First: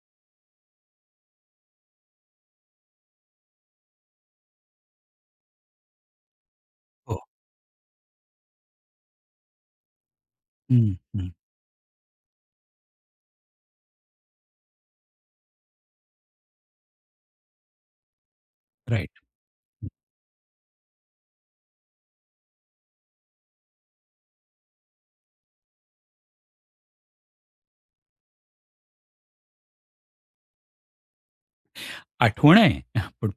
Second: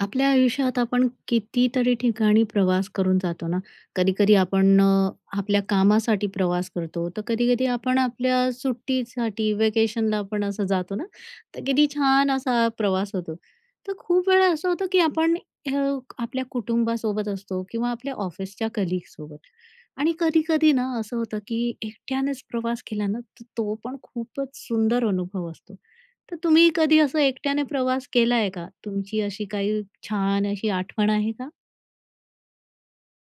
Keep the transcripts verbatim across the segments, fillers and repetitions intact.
आपल्या आयुष्यात आपण कितीतरी ठिकाणी प्रवास करून जातो ना. कधी-कधी आपण अ, आपल्या कामासाठी प्रवास करतो, हो. तर कधी-कधी आपण आपल्या सुट्टीसाठी, व्हेकेशनला आपण असं हं, जातो ना, हं. तर किती छान असा प्रवास होतो. तर खूप वेळा असं होतं, की आपण अ, आपल्या कुटुंबासोबत असतो किंवा आपल्या ऑफिसच्या राइट. कलीगसोबत आणि कधी-कधी ना असं होतं, की एकट्यानेच प्रवास केला ना, तर तो पण खूपच सुंदर अनुभव असतो. तर तुम्ही कधी असं एकट्याने प्रवास केलाय का? तुमची अशी काही छान अशी आठवण आहे का? आठवण आहे, पण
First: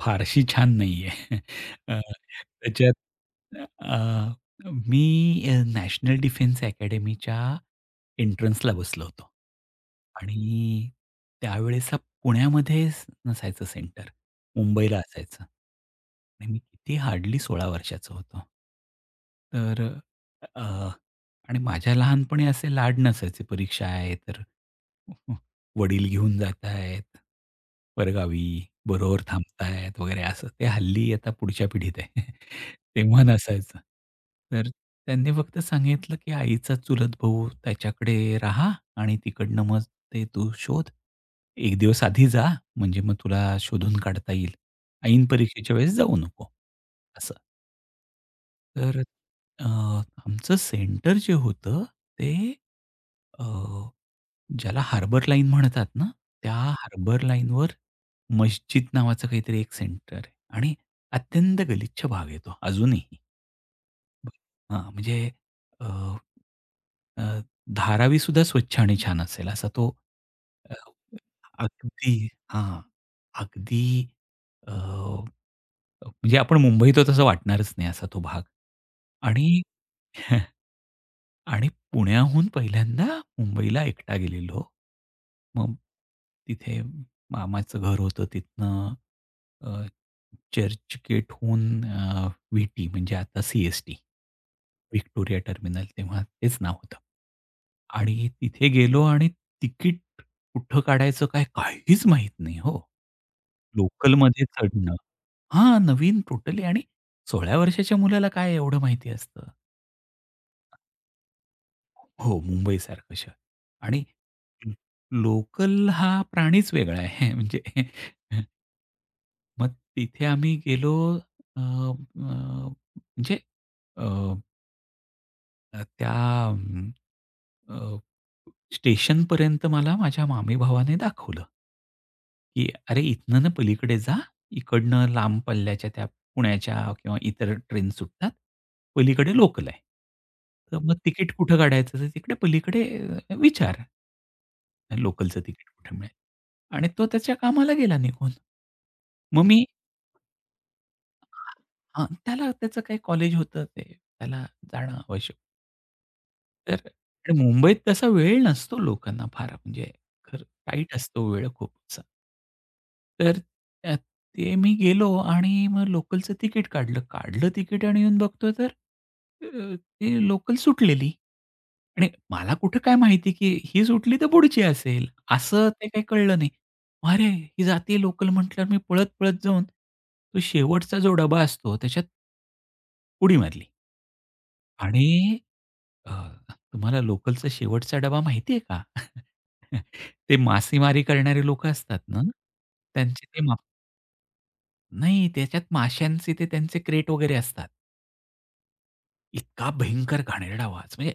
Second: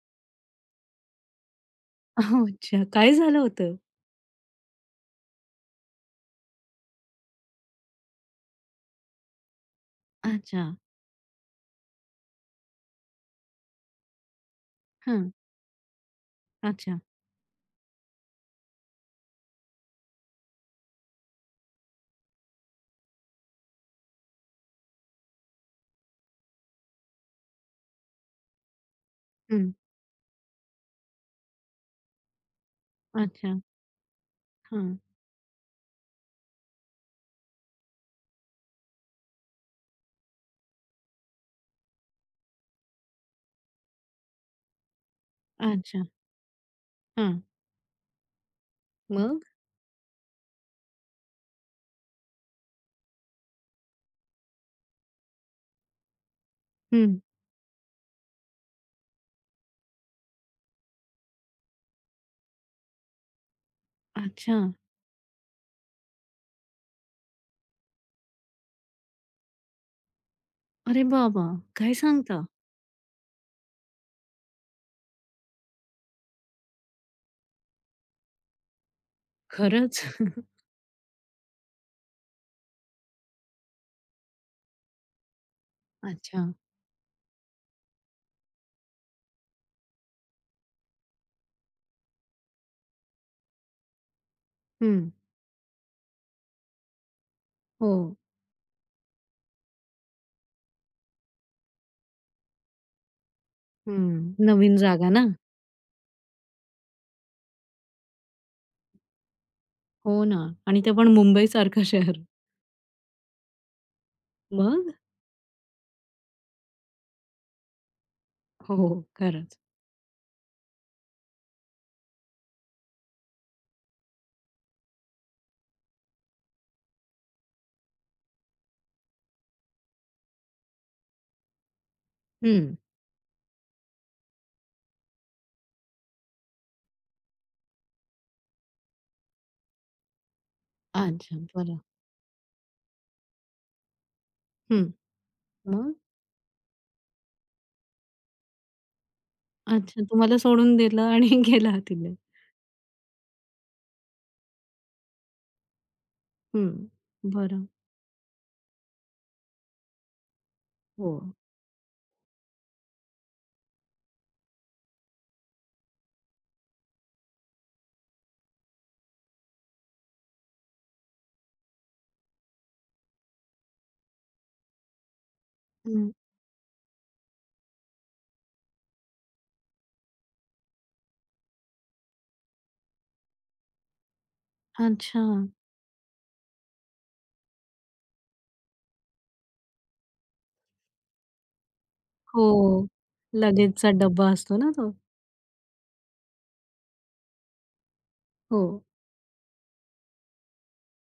फारशी छान नाहीये. अ, अच्छा. त्याच्यात काय झालं होतं? अ, मी अ, नॅशनल डिफेन्स अकॅडमीच्या एंट्रन्सला बसलो होतो. अच्छा. आणि त्यावेळेस पुण्यामध्ये नसायचं सेंटर. मुंबईला हां. असायचं. आणि मी किती अच्छा. हार्डली सोळा वर्षाचा होतो. तर अ आणि माझ्या लहानपणी असे लाड नसायचे. परीक्षा आहे तर वडील घेऊन जात आहेत परगावी, बरोबर हं. थांबतायत वगैरे असं. ते हल्ली आता पुढच्या पिढीत आहे. तेव्हा अच्छा. नसायचं. तर हां. त्यांनी फक्त सांगितलं, की "आईचा चुलत भाऊ त्याच्याकडे राहा आणि तिकडनं मग ते तू शोध. एक दिवस आधी जा म्हणजे मग तुला शोधून काढता येईल. ऐन परीक्षेच्या वेळेस अच्छा. जाऊ नको." असं. हां. तर मग? अ, आमचं सेंटर जे होतं ते अ, ज्याला हार्बर लाईन म्हणतात ना, त्या हं. हार्बर लाईनवर मस्जिद नावाचं काहीतरी एक सेंटर आहे आणि अत्यंत गलिच्छ भाग आहे तो अजूनही. अच्छा. हां, म्हणजे अ, अ, धारावीसुद्धा स्वच्छ आणि छान असेल असा तो अ, अरे बाबा! काय अगदी. सांगता? हां, अगदी अ, म्हणजे आपण मुंबईत आहोत तसं वाटणारच नाही असा तो भाग आणि खरंच. आणि पुण्याहून पहिल्यांदा मुंबईला एकटा गेलेलो. मग अच्छा. तिथे मामाचं घर होतं तिथनं अ, चर्चगेटहून अ, व्ही-टी म्हणजे आता सी-एस-टी. हं. व्हिक्टोरिया टर्मिनल तेव्हा तेच नाव होतं. हो. आणि तिथे गेलो आणि तिकीट कुठं काढायचं काय काहीच माहीत नाही हो. हं. लोकलमध्ये नवीन चढणं. जागा ना. हां, नवीन टोटली आणि सोळा वर्षाच्या मुलाला काय एवढं माहिती असतं. हो ना. आणि ते पण मुंबईसारखं शहर. हो, मुंबईसारखं शहर आणि मग? लोकल हा प्राणीच वेगळा आहे. म्हणजे हो, खरंच. मग तिथे आम्ही गेलो अ, अ, म्हणजे अ, त्या अं, अ, स्टेशनपर्यंत मला माझ्या मामी भावाने दाखवलं, की हं. "अरे, इथनं ना पलीकडे जा, इकडनं लांब पल्ल्याच्या त्या पुण्याच्या किंवा इतर ट्रेन सुटतात, पलीकडे लोकल आहे. तर मग तिकीट अच्छा. कुठं बरं. काढायचं?" तर तिकडे पलीकडे अ, विचार. हं. लोकलचं तिकीट मग? कुठे मिळेल? आणि तो त्याच्या कामाला गेला निघून. मग मी. अच्छा, तुम्हाला सोडून दिलं आणि गेला हां, तिथे. त्याला त्याचं काही कॉलेज होतं ते, त्याला जाणं आवश्यक. हं, तर आणि बरं. मुंबईत तसा वेळ नसतो लोकांना फार म्हणजे खरं टाईट हो. असतो वेळ खूपच. तर त्यात ते मी गेलो आणि मग लोकलचं तिकीट काढलं. काढलं तिकीट आणि येऊन बघतो तर अ, ती लोकल सुटलेली. आणि मला कुठं काय माहिती, की ही सुटली तर पुढची असेल, असं ते काही हं, कळलं नाही. अरे, ही जातीय लोकल म्हटल्यावर मी पळत-पळत जाऊन तो शेवटचा जो डबा असतो त्याच्यात उडी मारली अच्छा. आणि अ, तुम्हाला लोकलचा शेवटचा डबा माहिती आहे का? ते मासेमारी करणारे लोकं असतात ना, हो, त्यांचे ते मा लगेजचा डब्बा असतो ना तो. नाही, त्याच्यात माशांचे ते त्यांचे क्रेट वगैरे असतात. हो, इतका भयंकर घाणेरडा वास म्हणजे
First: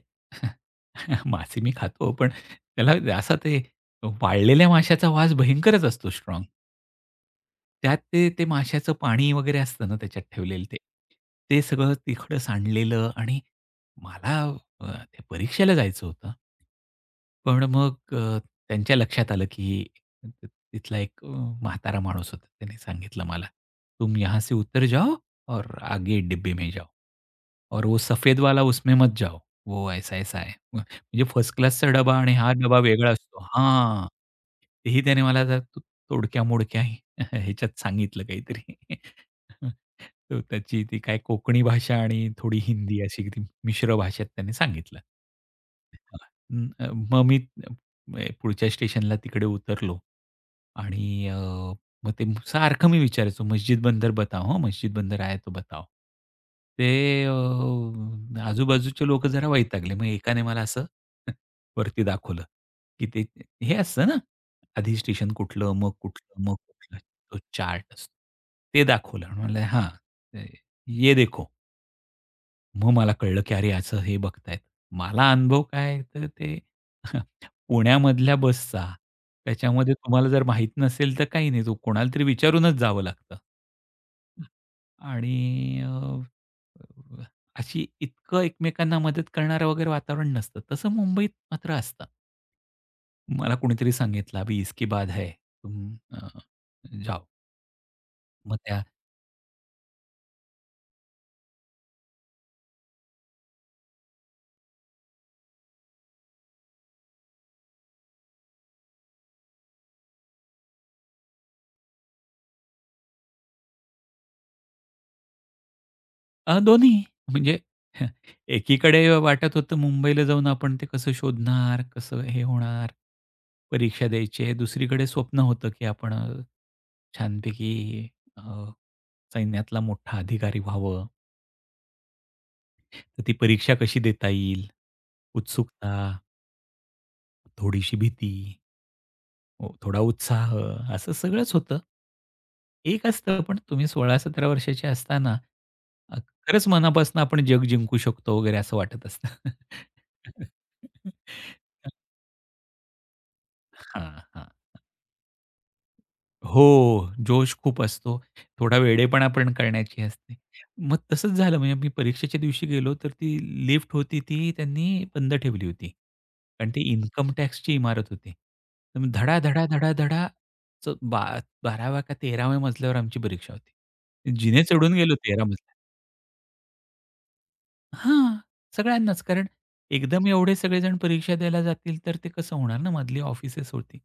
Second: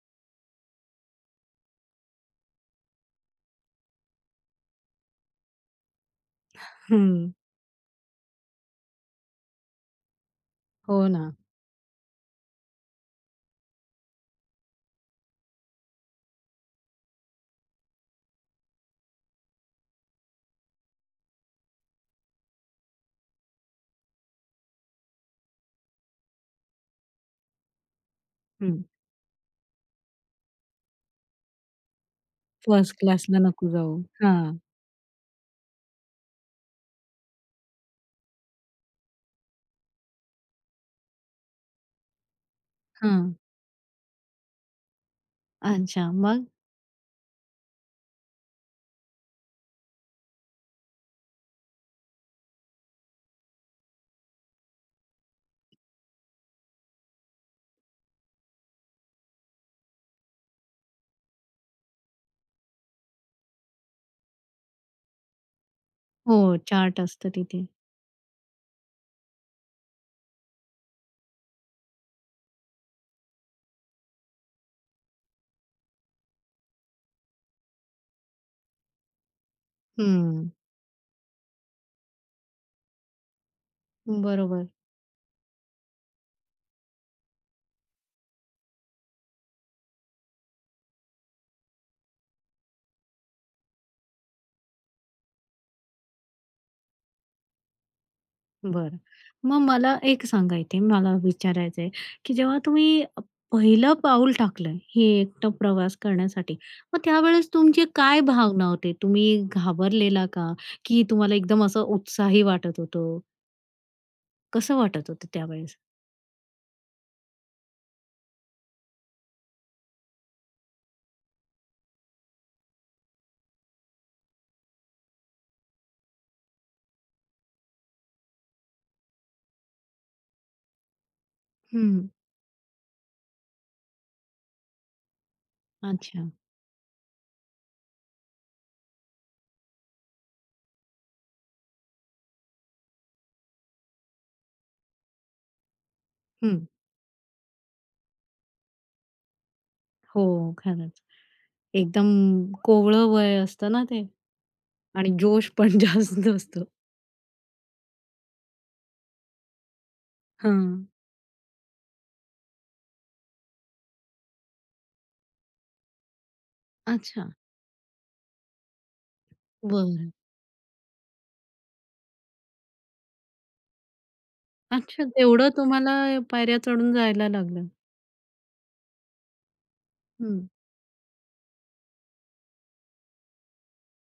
मासे मी खातो, पण त्याला असा ते वाळलेल्या माशाचा वास भयंकरच असतो स्ट्राँग. हं, त्यात ते, ते माशाचं पाणी वगैरे असतं ना त्याच्यात ठेवलेलं ते. हो ना. ते सगळं तिखटं सांडलेलं आणि मला अ, ते परीक्षेला जायचं होतं. पण मग अ, त्यांच्या लक्षात आलं, की त- तिथला एक अ, म्हातारा माणूस होता. त्याने सांगितलं मला, "तुम यहाँ से उतर जाओ और आगे डिब्बे में जाओ और वो सफेद वाला हं, उसमें मत जाओ. वो ऐसा-ऐसा है." म्हणजे फर्स्ट क्लासचा डबा आणि हा डबा फर्स्ट वेगळा असतो. क्लासला नको जाऊ. हां. हां, तेही त्याने मला जरा तोडक्या-मोडक्या ह्याच्यात सांगितलं काहीतरी. तो त्याची ती काय कोकणी भाषा आणि थोडी हिंदी अशी हां. ती मिश्र भाषेत त्यांनी सांगितलं. अच्छा, मग? हां. अं, मग मी अ, पुढच्या स्टेशनला तिकडे उतरलो आणि अ, मग ते सारखं मी विचारायचो, "मस्जिद बंदर बताओ हां, मस्जिद बंदर आहे तो बताओ." ते अ, आजूबाजूचे लोकं जरा वैतागले. मग एकाने मला असं वरती दाखवलं, की ते हे असतं ना आधी स्टेशन कुठलं, मग हो, कुठलं, मग कुठलं. चार्ट असतं तो तिथे. चार्ट असतो. ते दाखवलं. म्हणलं, "हां, ते ये देखो." मग मला कळलं, की अरे असं हे बघतायत. मला अनुभव काय तर ते पुण्यामधल्या बसचा. त्याच्यामध्ये तुम्हाला जर हं, माहीत नसेल तर काही नाही. तो कोणाला तरी विचारूनच जावं लागतं. बरोबर. आणि अ, अशी इतकं एकमेकांना मदत करणारं वगैरे वातावरण नसतं. तसं मुंबईत मात्र असतं. मला कोणीतरी सांगितलं, "अभी इसके बाद है, तुम अ, जाओ." मग त्या बरं. मग मला एक सांगायचंय, मला विचारायचंय, की जेव्हा तुम्ही अ, पहिलं पाऊल टाकलं, हे एकटं प्रवास करण्यासाठी, मग त्यावेळेस तुमची काय भावना होते? तुम्ही घाबरलेला का? की तुम्हाला एकदम असं उत्साही वाटत होतं? कसं वाटत होतं त्यावेळेस? अ, दोन्ही म्हणजे एकीकडे वाटत होतं मुंबईला जाऊन आपण ते कसं शोधणार, कसं हे होणार, परीक्षा द्यायची. दुसरीकडे स्वप्न होतं, की आपण अ, छानपैकी अ, सैन्यातला मोठा अधिकारी व्हावं. हं. तर ती परीक्षा कशी देता येईल, उत्सुकता. अच्छा. थोडीशी भीती, ओ थोडा उत्साह असं सगळंच होतं. एक असतं पण तुम्ही सोळा-सतरा वर्षाचे असताना अ, हं. खरंच मनापासून आपण जग जिंकू शकतो वगैरे असं वाटत असतं. हो, खरंच. एकदम कोवळं वय असतं ना ते हां, हां. आणि जोश पण जास्त असतो. हो, जोश खूप असतो. थोडा वेडेपणा पण करण्याची असते. हां. मग तसंच झालं म्हणजे मी परीक्षेच्या दिवशी गेलो तर ती लिफ्ट होती ती त्यांनी बंद ठेवली होती. कारण ती अच्छा. इन्कम टॅक्सची इमारत होती. तर मग धडा, धडा, धडा, बरं. धडा च बा बाराव्या का तेराव्या मजल्यावर आमची परीक्षा होती. जिने चढून अच्छा, गेलो तेरा तेवढं मजल्यावर. तुम्हाला पायऱ्या चढून जायला लागलं. हां, सगळ्यांनाच. कारण एकदम हं. एवढे सगळेजण परीक्षा द्यायला जातील, तर ते कसं होणार ना, मधली ऑफिसेस होती.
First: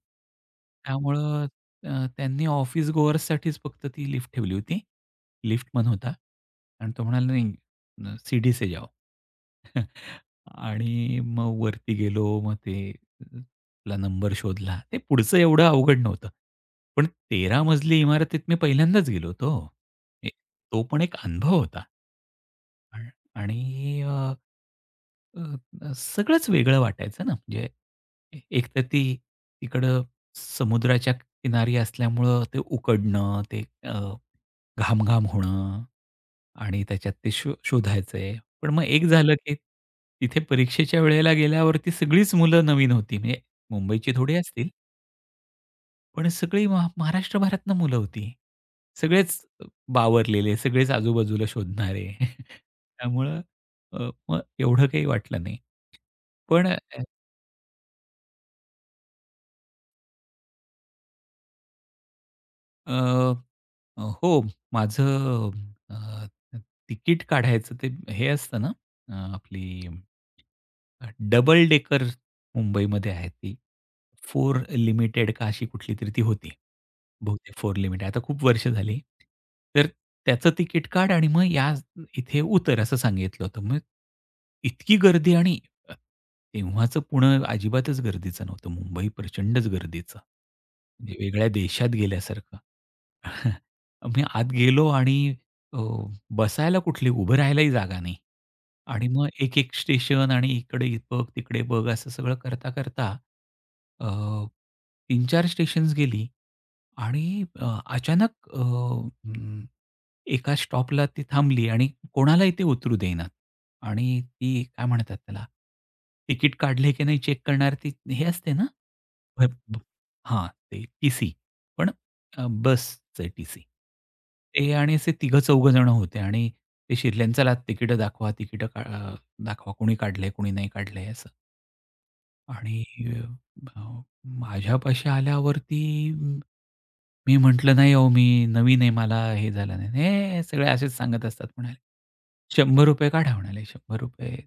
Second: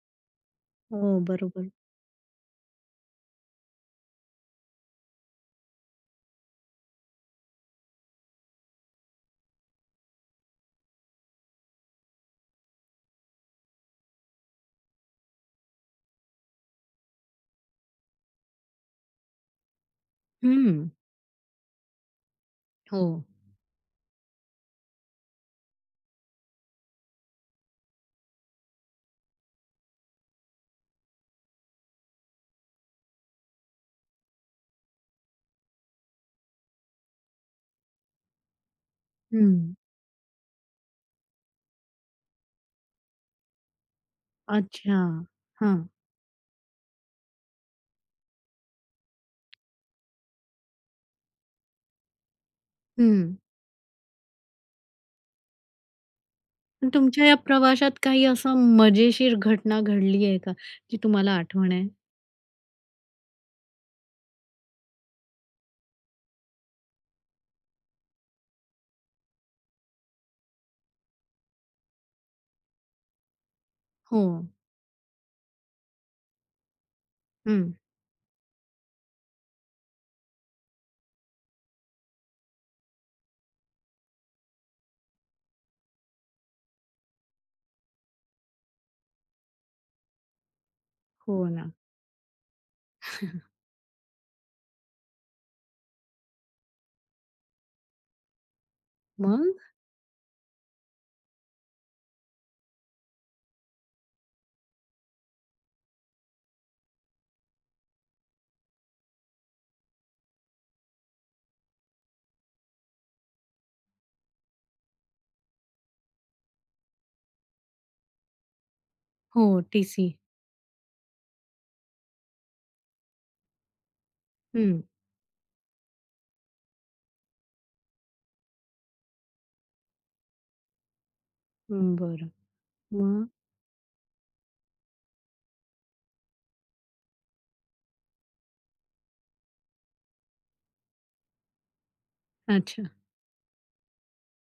हो, त्यामुळं बरोबर. अ, त्यांनी ऑफिस गोअर्ससाठीच फक्त ती लिफ्ट ठेवली होती. लिफ्टमन होता आणि तो म्हणाला, "नहीं, अ, सीढ़ी से जाओ." आणि मग वरती गेलो. मग ते आपला नंबर शोधला. ते पुढचं एवढं अवघड नव्हतं. पण तेरा मजली इमारतीत मी पहिल्यांदाच गेलो होतो. ए हं. तो पण एक अनुभव होता. आ हो. आणि अ, अ, अ, सगळंच वेगळं वाटायचं ना, म्हणजे ए एकतर ती तिकडं समुद्राच्या किनारी असल्यामुळं ते उकडणं, ते अ, घाम-घाम होणं आणि त्याच्यात ते शो शोधायचंय. पण मग एक झालं की हं. तिथे परीक्षेच्या वेळेला गेल्यावरती सगळीच मुलं नवीन होती. म्हणजे मुंबईची थोडी असतील. अच्छा. हां. पण सगळी महा महाराष्ट्रभरातनं मुलं होती. सगळेच अ, बावरलेले, सगळेच आजूबाजूला शोधणारे. हं. त्यामुळं अ, मग एवढं काही वाटलं नाही. पण पण तुमच्या या प्रवासात काही असं मजेशीर घटना घडली आहे का, जी तुम्हाला आठवण आहे? अ, अ, हो, माझं अ, तिकीट काढायचं ते हे असतं ना, अ, आपली डबल डेकर मुंबईमध्ये आहे ती. हो. फोर लिमिटेड का अशी कुठलीतरी ती होती. बहुतेक हं. चार लिमिटेड आता खूप वर्ष झाली. तर त्याचं तिकीट काढ आणि मग या इथे उतर असं सांगितलं होतं. मग इतकी गर्दी आणि तेव्हाचं पुणं अजिबातच गर्दीचं नव्हतं. मुंबई प्रचंडच गर्दीचं. म्हणजे वेगळ्या हो ना. देशात गेल्यासारखं. मी आत गेलो आणि अ, बसायला कुठली, उभं राहायलाही जागा नाही. आणि मग एक, मग? एक स्टेशन आणि इकडे बघ, तिकडे बघ असं सगळं करता, करता अ, तीन-चार स्टेशन्स गेली. आणि अ, अचानक अ, अं, एका स्टॉपला ती थांबली आणि कोणालाही ते उतरू देईनात. आणि ती काय म्हणतात त्याला, तिकीट काढले की नाही चेक करणार ती हे असते ना? हो, भर ब टीसी. हां, ते टी-सी. पण अ, बसचे टी-सी. ते हं. आणि असे तिघं-चौघं जण होते आणि ते शिरल्यानं "चला तिकीटं दाखवा, तिकीटं का अ, दाखवा. कोणी काढलंय, कोणी नाही काढलंय." हं, बरं. आणि मग? अ, माझ्यापाशी आल्यावरती म, मी म्हटलं, "नाही अहो, मी नवीन आहे, मला हे झालं नाही." "हे सगळे असेच सांगत असतात," म्हणाले. अच्छा. "₹शंभर काढा," म्हणाले. ₹शंभर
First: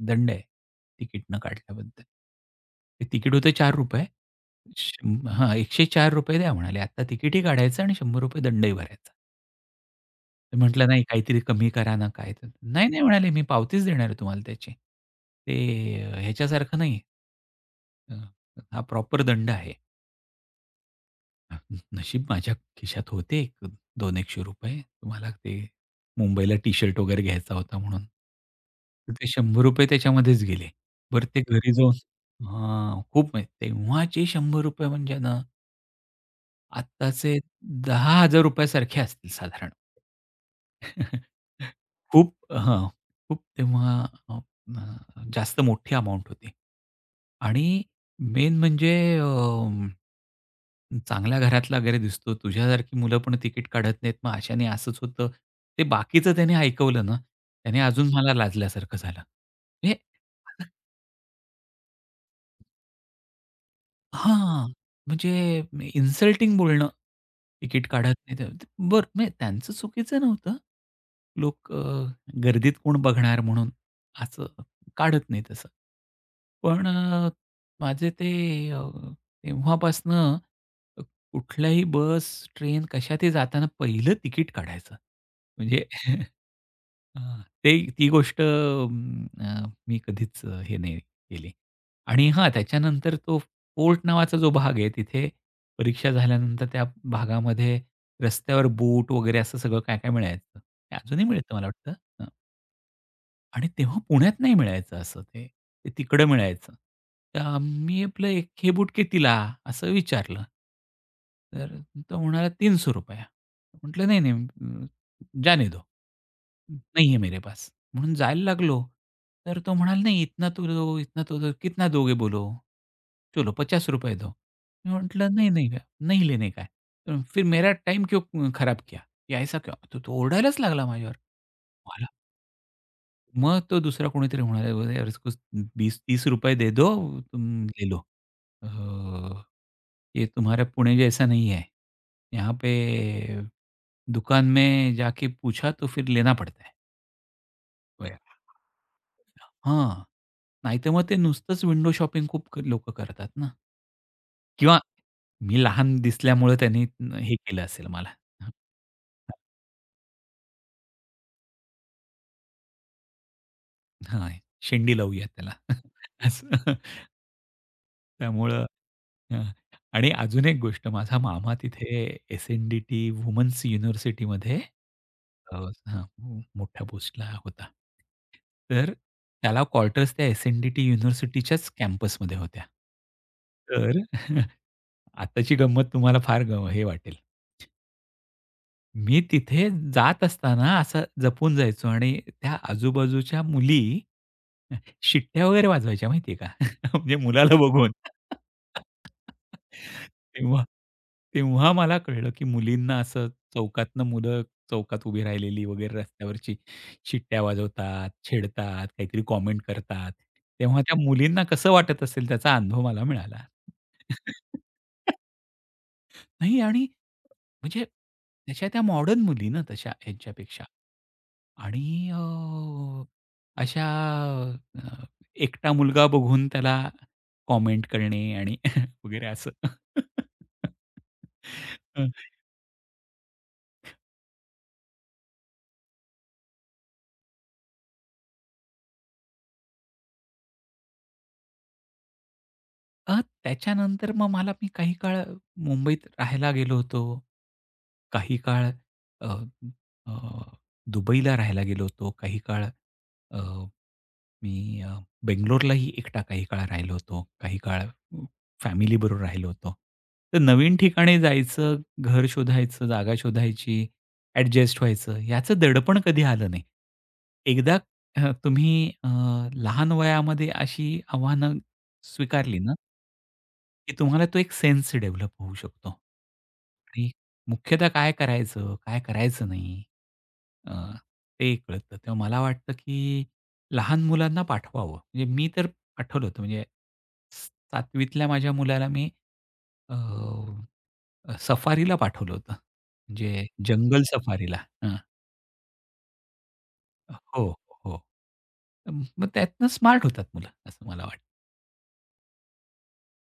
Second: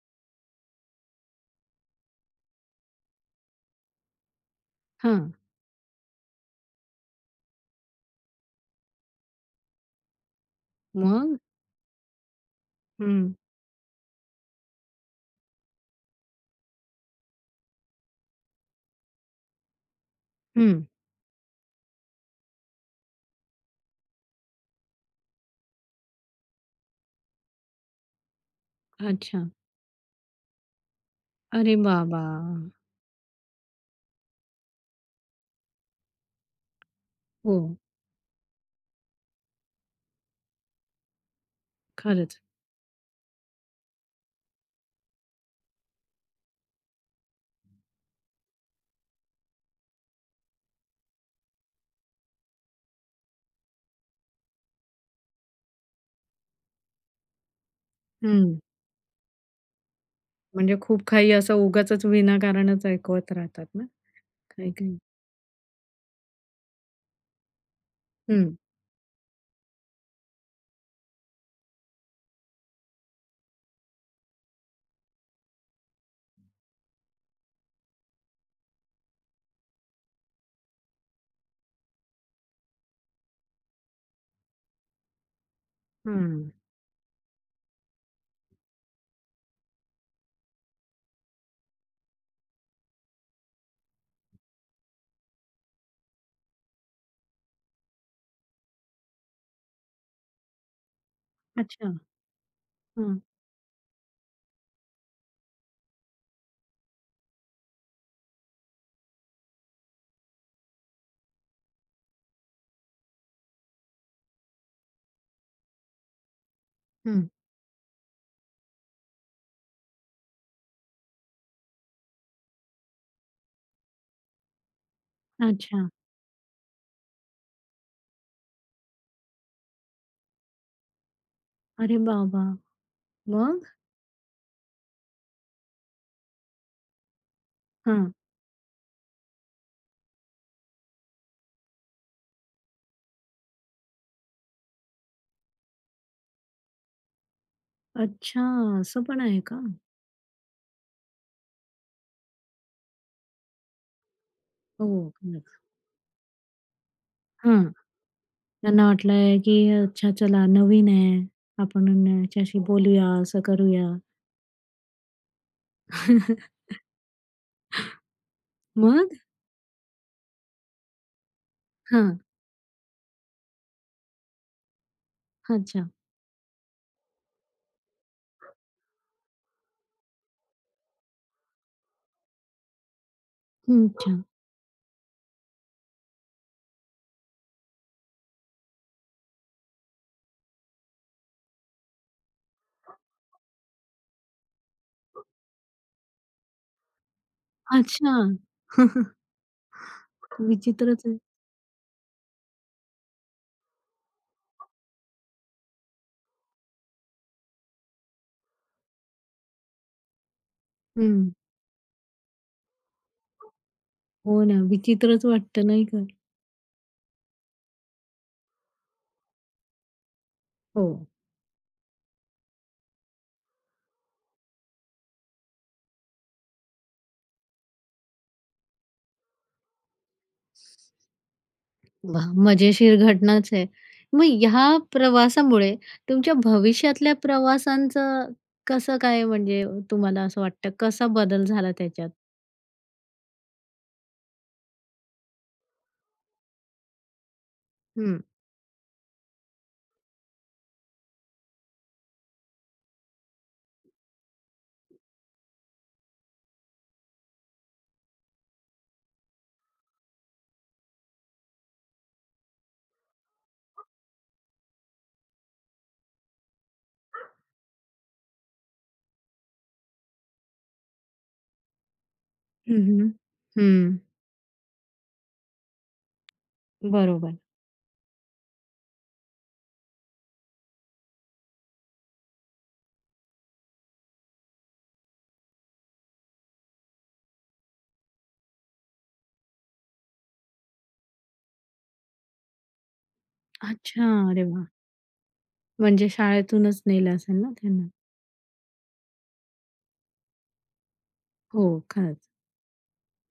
दंड आहे तिकीट न काढल्याबद्दल. ते तिकीट होतं ₹चार शं हां. हां, ₹एकशे चार द्या म्हणाले. "आत्ता तिकीटही काढायचं आणि ₹शंभर दंडही भरायचा." मी म्हटलं, "नाही, मग? काहीतरी कमी करा ना काय तर." "नाही, नाही," म्हणाले, हं. "मी पावतीच देणार आहे तुम्हाला त्याची. ते अ, ह्याच्यासारखं नाही. अ, हा प्रॉपर दंड आहे." हं. नशीब माझ्या खिशात होते एक दोनशे-शंभर रुपये. मला ते मुंबईला टी-शर्ट वगैरे घ्यायचा होता म्हणून. तर ते अच्छा. ₹शंभर त्याच्यामध्येच गेले. बरं ते घरी अरे जाऊन. बाबा! हां, खूप म्हणजे तेव्हाचे ₹शंभर म्हणजे ना आत्ताचे हो, ₹दहा हजार सारखे असतील साधारण. खूप. खरंच. हां, खूप तेव्हा अ, अ, जास्त मोठी अमाउंट होती. आणि मेन म्हणजे अं, चांगल्या घरातला वगैरे दिसतो. तुझ्यासारखी मुलं पण तिकीट काढत नाहीत. मग अशाने असंच होतं. ते बाकीचं त्याने ऐकवलं ना, त्याने अजून मला हं. लाजल्यासारखं झालं. म्हणजे. म्हणजे खूप काही असं उगाचच विनाकारणच ऐकवत राहतात ना, हां, काही-काही. म्हणजे इन्सल्टिंग बोलणं, तिकीट काढत नाही तर. हं. बरं, म्हणजे त्यांचं चुकीचं नव्हतं. लोक अ, गर्दीत कोण बघणार म्हणून असं काढत नाही तसं. पण अ, माझे ते अ, तेव्हापासनं अ, कुठल्याही बस, ट्रेन कशातही जाताना पहिलं तिकीट काढायचं. म्हणजे हं. हां, ते ती गोष्ट अं, अ, मी कधीच अं, हे नाही केली. आणि हां, त्याच्यानंतर तो फोर्ट नावाचा जो भाग आहे तिथे परीक्षा झाल्यानंतर त्या भागामध्ये रस्त्यावर बूट वगैरे असं सगळं काय-काय मिळायचं. ते अजूनही मिळतं मला वाटतं. अच्छा. हं. आणि तेव्हा पुण्यात नाही मिळायचं असं ते. ते तिकडं मिळायचं. तर मी आपलं "एक हे बूट कितीला?" असं विचारलं. तर तो म्हणाला ₹तीनशे. म्हटलं "नहीं, नहीं अ, जाने दो. नहीं है हं. मेरे पास." म्हणून जायला लागलो. तर तो म्हणाला "नहीं इतना तो दो, इतना तो दो, कितना दोगे बोलो? चलो ₹पन्नास दो." मैं म्हटलं "नहीं, नहीं, भैया, अच्छा. नहीं लेने का है. तो फिर मेरा टाइम क्यों खराब किया? ये ऐसा क्यों?" तो तो ओरडायलाच लागला माझ्यावर. अरे बाबा, वाह! मग मग? तो दुसरा कोणीतरी म्हणाला, "अरे यार इसको वीस-तीस दे दो, तुम ले लो। हां. अ, ये तुम्हारा पुणे जैसा नहीं है। यहाँ पे दुकान में जाके पूछा तो फिर लेना पड़ता है वगैरे." अच्छा, असं पण आहे का? हां. नाहीतर मग ते नुसतंच विंडो शॉपिंग खूप क लोकं करतात ना किंवा हो. मी लहान दिसल्यामुळे त्यांनी हे केलं हां. असेल मला. त्यांना वाटलंय, की अच्छा चला नवीन आहे. आपण याच्याशी बोलूया, असं करूया. हां, शेंडी लावूया त्याला. असं. त्यामुळं. मग? हां. आणि अजून एक गोष्ट माझा मामा तिथे हां. एस-एन-डी-टी वुमन्स युनिव्हर्सिटीमध्ये अ, अच्छा. हां, मोठ्या पोस्टला होता. तर त्याला क्वार्टर्स त्या एस-एन-डी-टी युनिव्हर्सिटीच्याच कॅम्पसमध्ये होत्या. हं. तर अच्छा. आत्ताची गंमत तुम्हाला फार ग हे वाटेल. मी तिथे जात असताना असं जपून जायचो आणि त्या आजूबाजूच्या मुली शिट्ट्या वगैरे वाजवायच्या माहिती आहे का? म्हणजे मुलाला बघून. अच्छा. तेव्हा विचित्रच आहे. तेव्हा मला कळलं, की मुलींना असं चौकातनं मुलं चौकात उभी राहिलेली वगैरे रस्त्यावरची शिट्ट्या वाजवतात, छेडतात, काहीतरी कॉमेंट करतात. तेव्हा त्या हं. मुलींना कसं वाटत असेल त्याचा अनुभव मला मिळाला. हो ना, विचित्रच वाटतं नाही का? नाही आणि म्हणजे त्याच्या त्या मॉडर्न मुली ना तशा ह्यांच्यापेक्षा. हो. आणि अ, अशा अ, एकटा मुलगा बघून त्याला कॉमेंट करणे आणि वगैरे असं. वाह! मजेशीर घटनाच आहे. मग ह्या प्रवासामुळे तुमच्या भविष्यातल्या प्रवासांचं कसं काय म्हणजे तुम्हाला असं वाटतं कसा बदल झाला त्याच्यात? अ, त्याच्यानंतर मग मला मी काही काळ मुंबईत राहायला गेलो होतो. हं. काही काळ अ, अ, दुबईला राहायला गेलो होतो. काही काळ अ, मी अ, बेंगलोरलाही एकटा काही काळ राहिलो होतो. काही काळ फॅमिलीबरोबर राहिलो होतो. तर नवीन ठिकाणी जायचं, घर शोधायचं, जागा शोधायची, ॲडजस्ट व्हायचं, याचं दडपण कधी आलं नाही. एकदा अ, तुम्ही अ, लहान वयामध्ये अशी आव्हानं स्वीकारली ना हं, हं. की तुम्हाला तो एक सेन्स डेव्हलप होऊ शकतो. आणि बरोबर. मुख्यतः काय करायचं, काय करायचं नाही अ, ते कळतं. तेव्हा मला वाटतं की लहान मुलांना पाठवावं. म्हणजे मी तर पाठवलं होतं म्हणजे सातवीतल्या माझ्या मुलाला मी अ, सफारीला पाठवलं होतं. म्हणजे जंगल अच्छा. अरे सफारीला. वाह! हां. म्हणजे शाळेतूनच नेलं असेल हो, ना त्यांना? हो. अं, मग त्यातनं स्मार्ट होतात मुलं असं मला वाटतं. हो, खरंच.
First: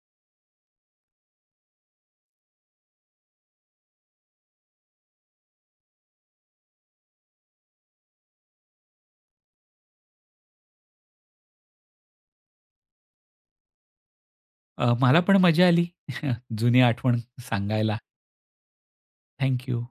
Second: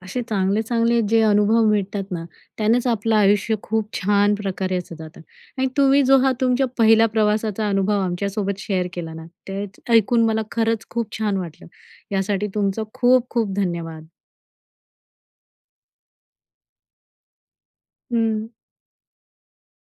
असे चांगले-चांगले जे अनुभव भेटतात ना, त्यानेच आपलं आयुष्य खूप छान प्रकारे असं जातं आणि तुम्ही जो हा तुमच्या पहिला प्रवासाचा अनुभव आमच्यासोबत शेअर केला ना, ते ऐकून मला खरंच खूप छान वाटलं. यासाठी तुमचं खूप खूप धन्यवाद. अ, मला पण मजा आली जुनी आठवण सांगायला. हं. Thank you.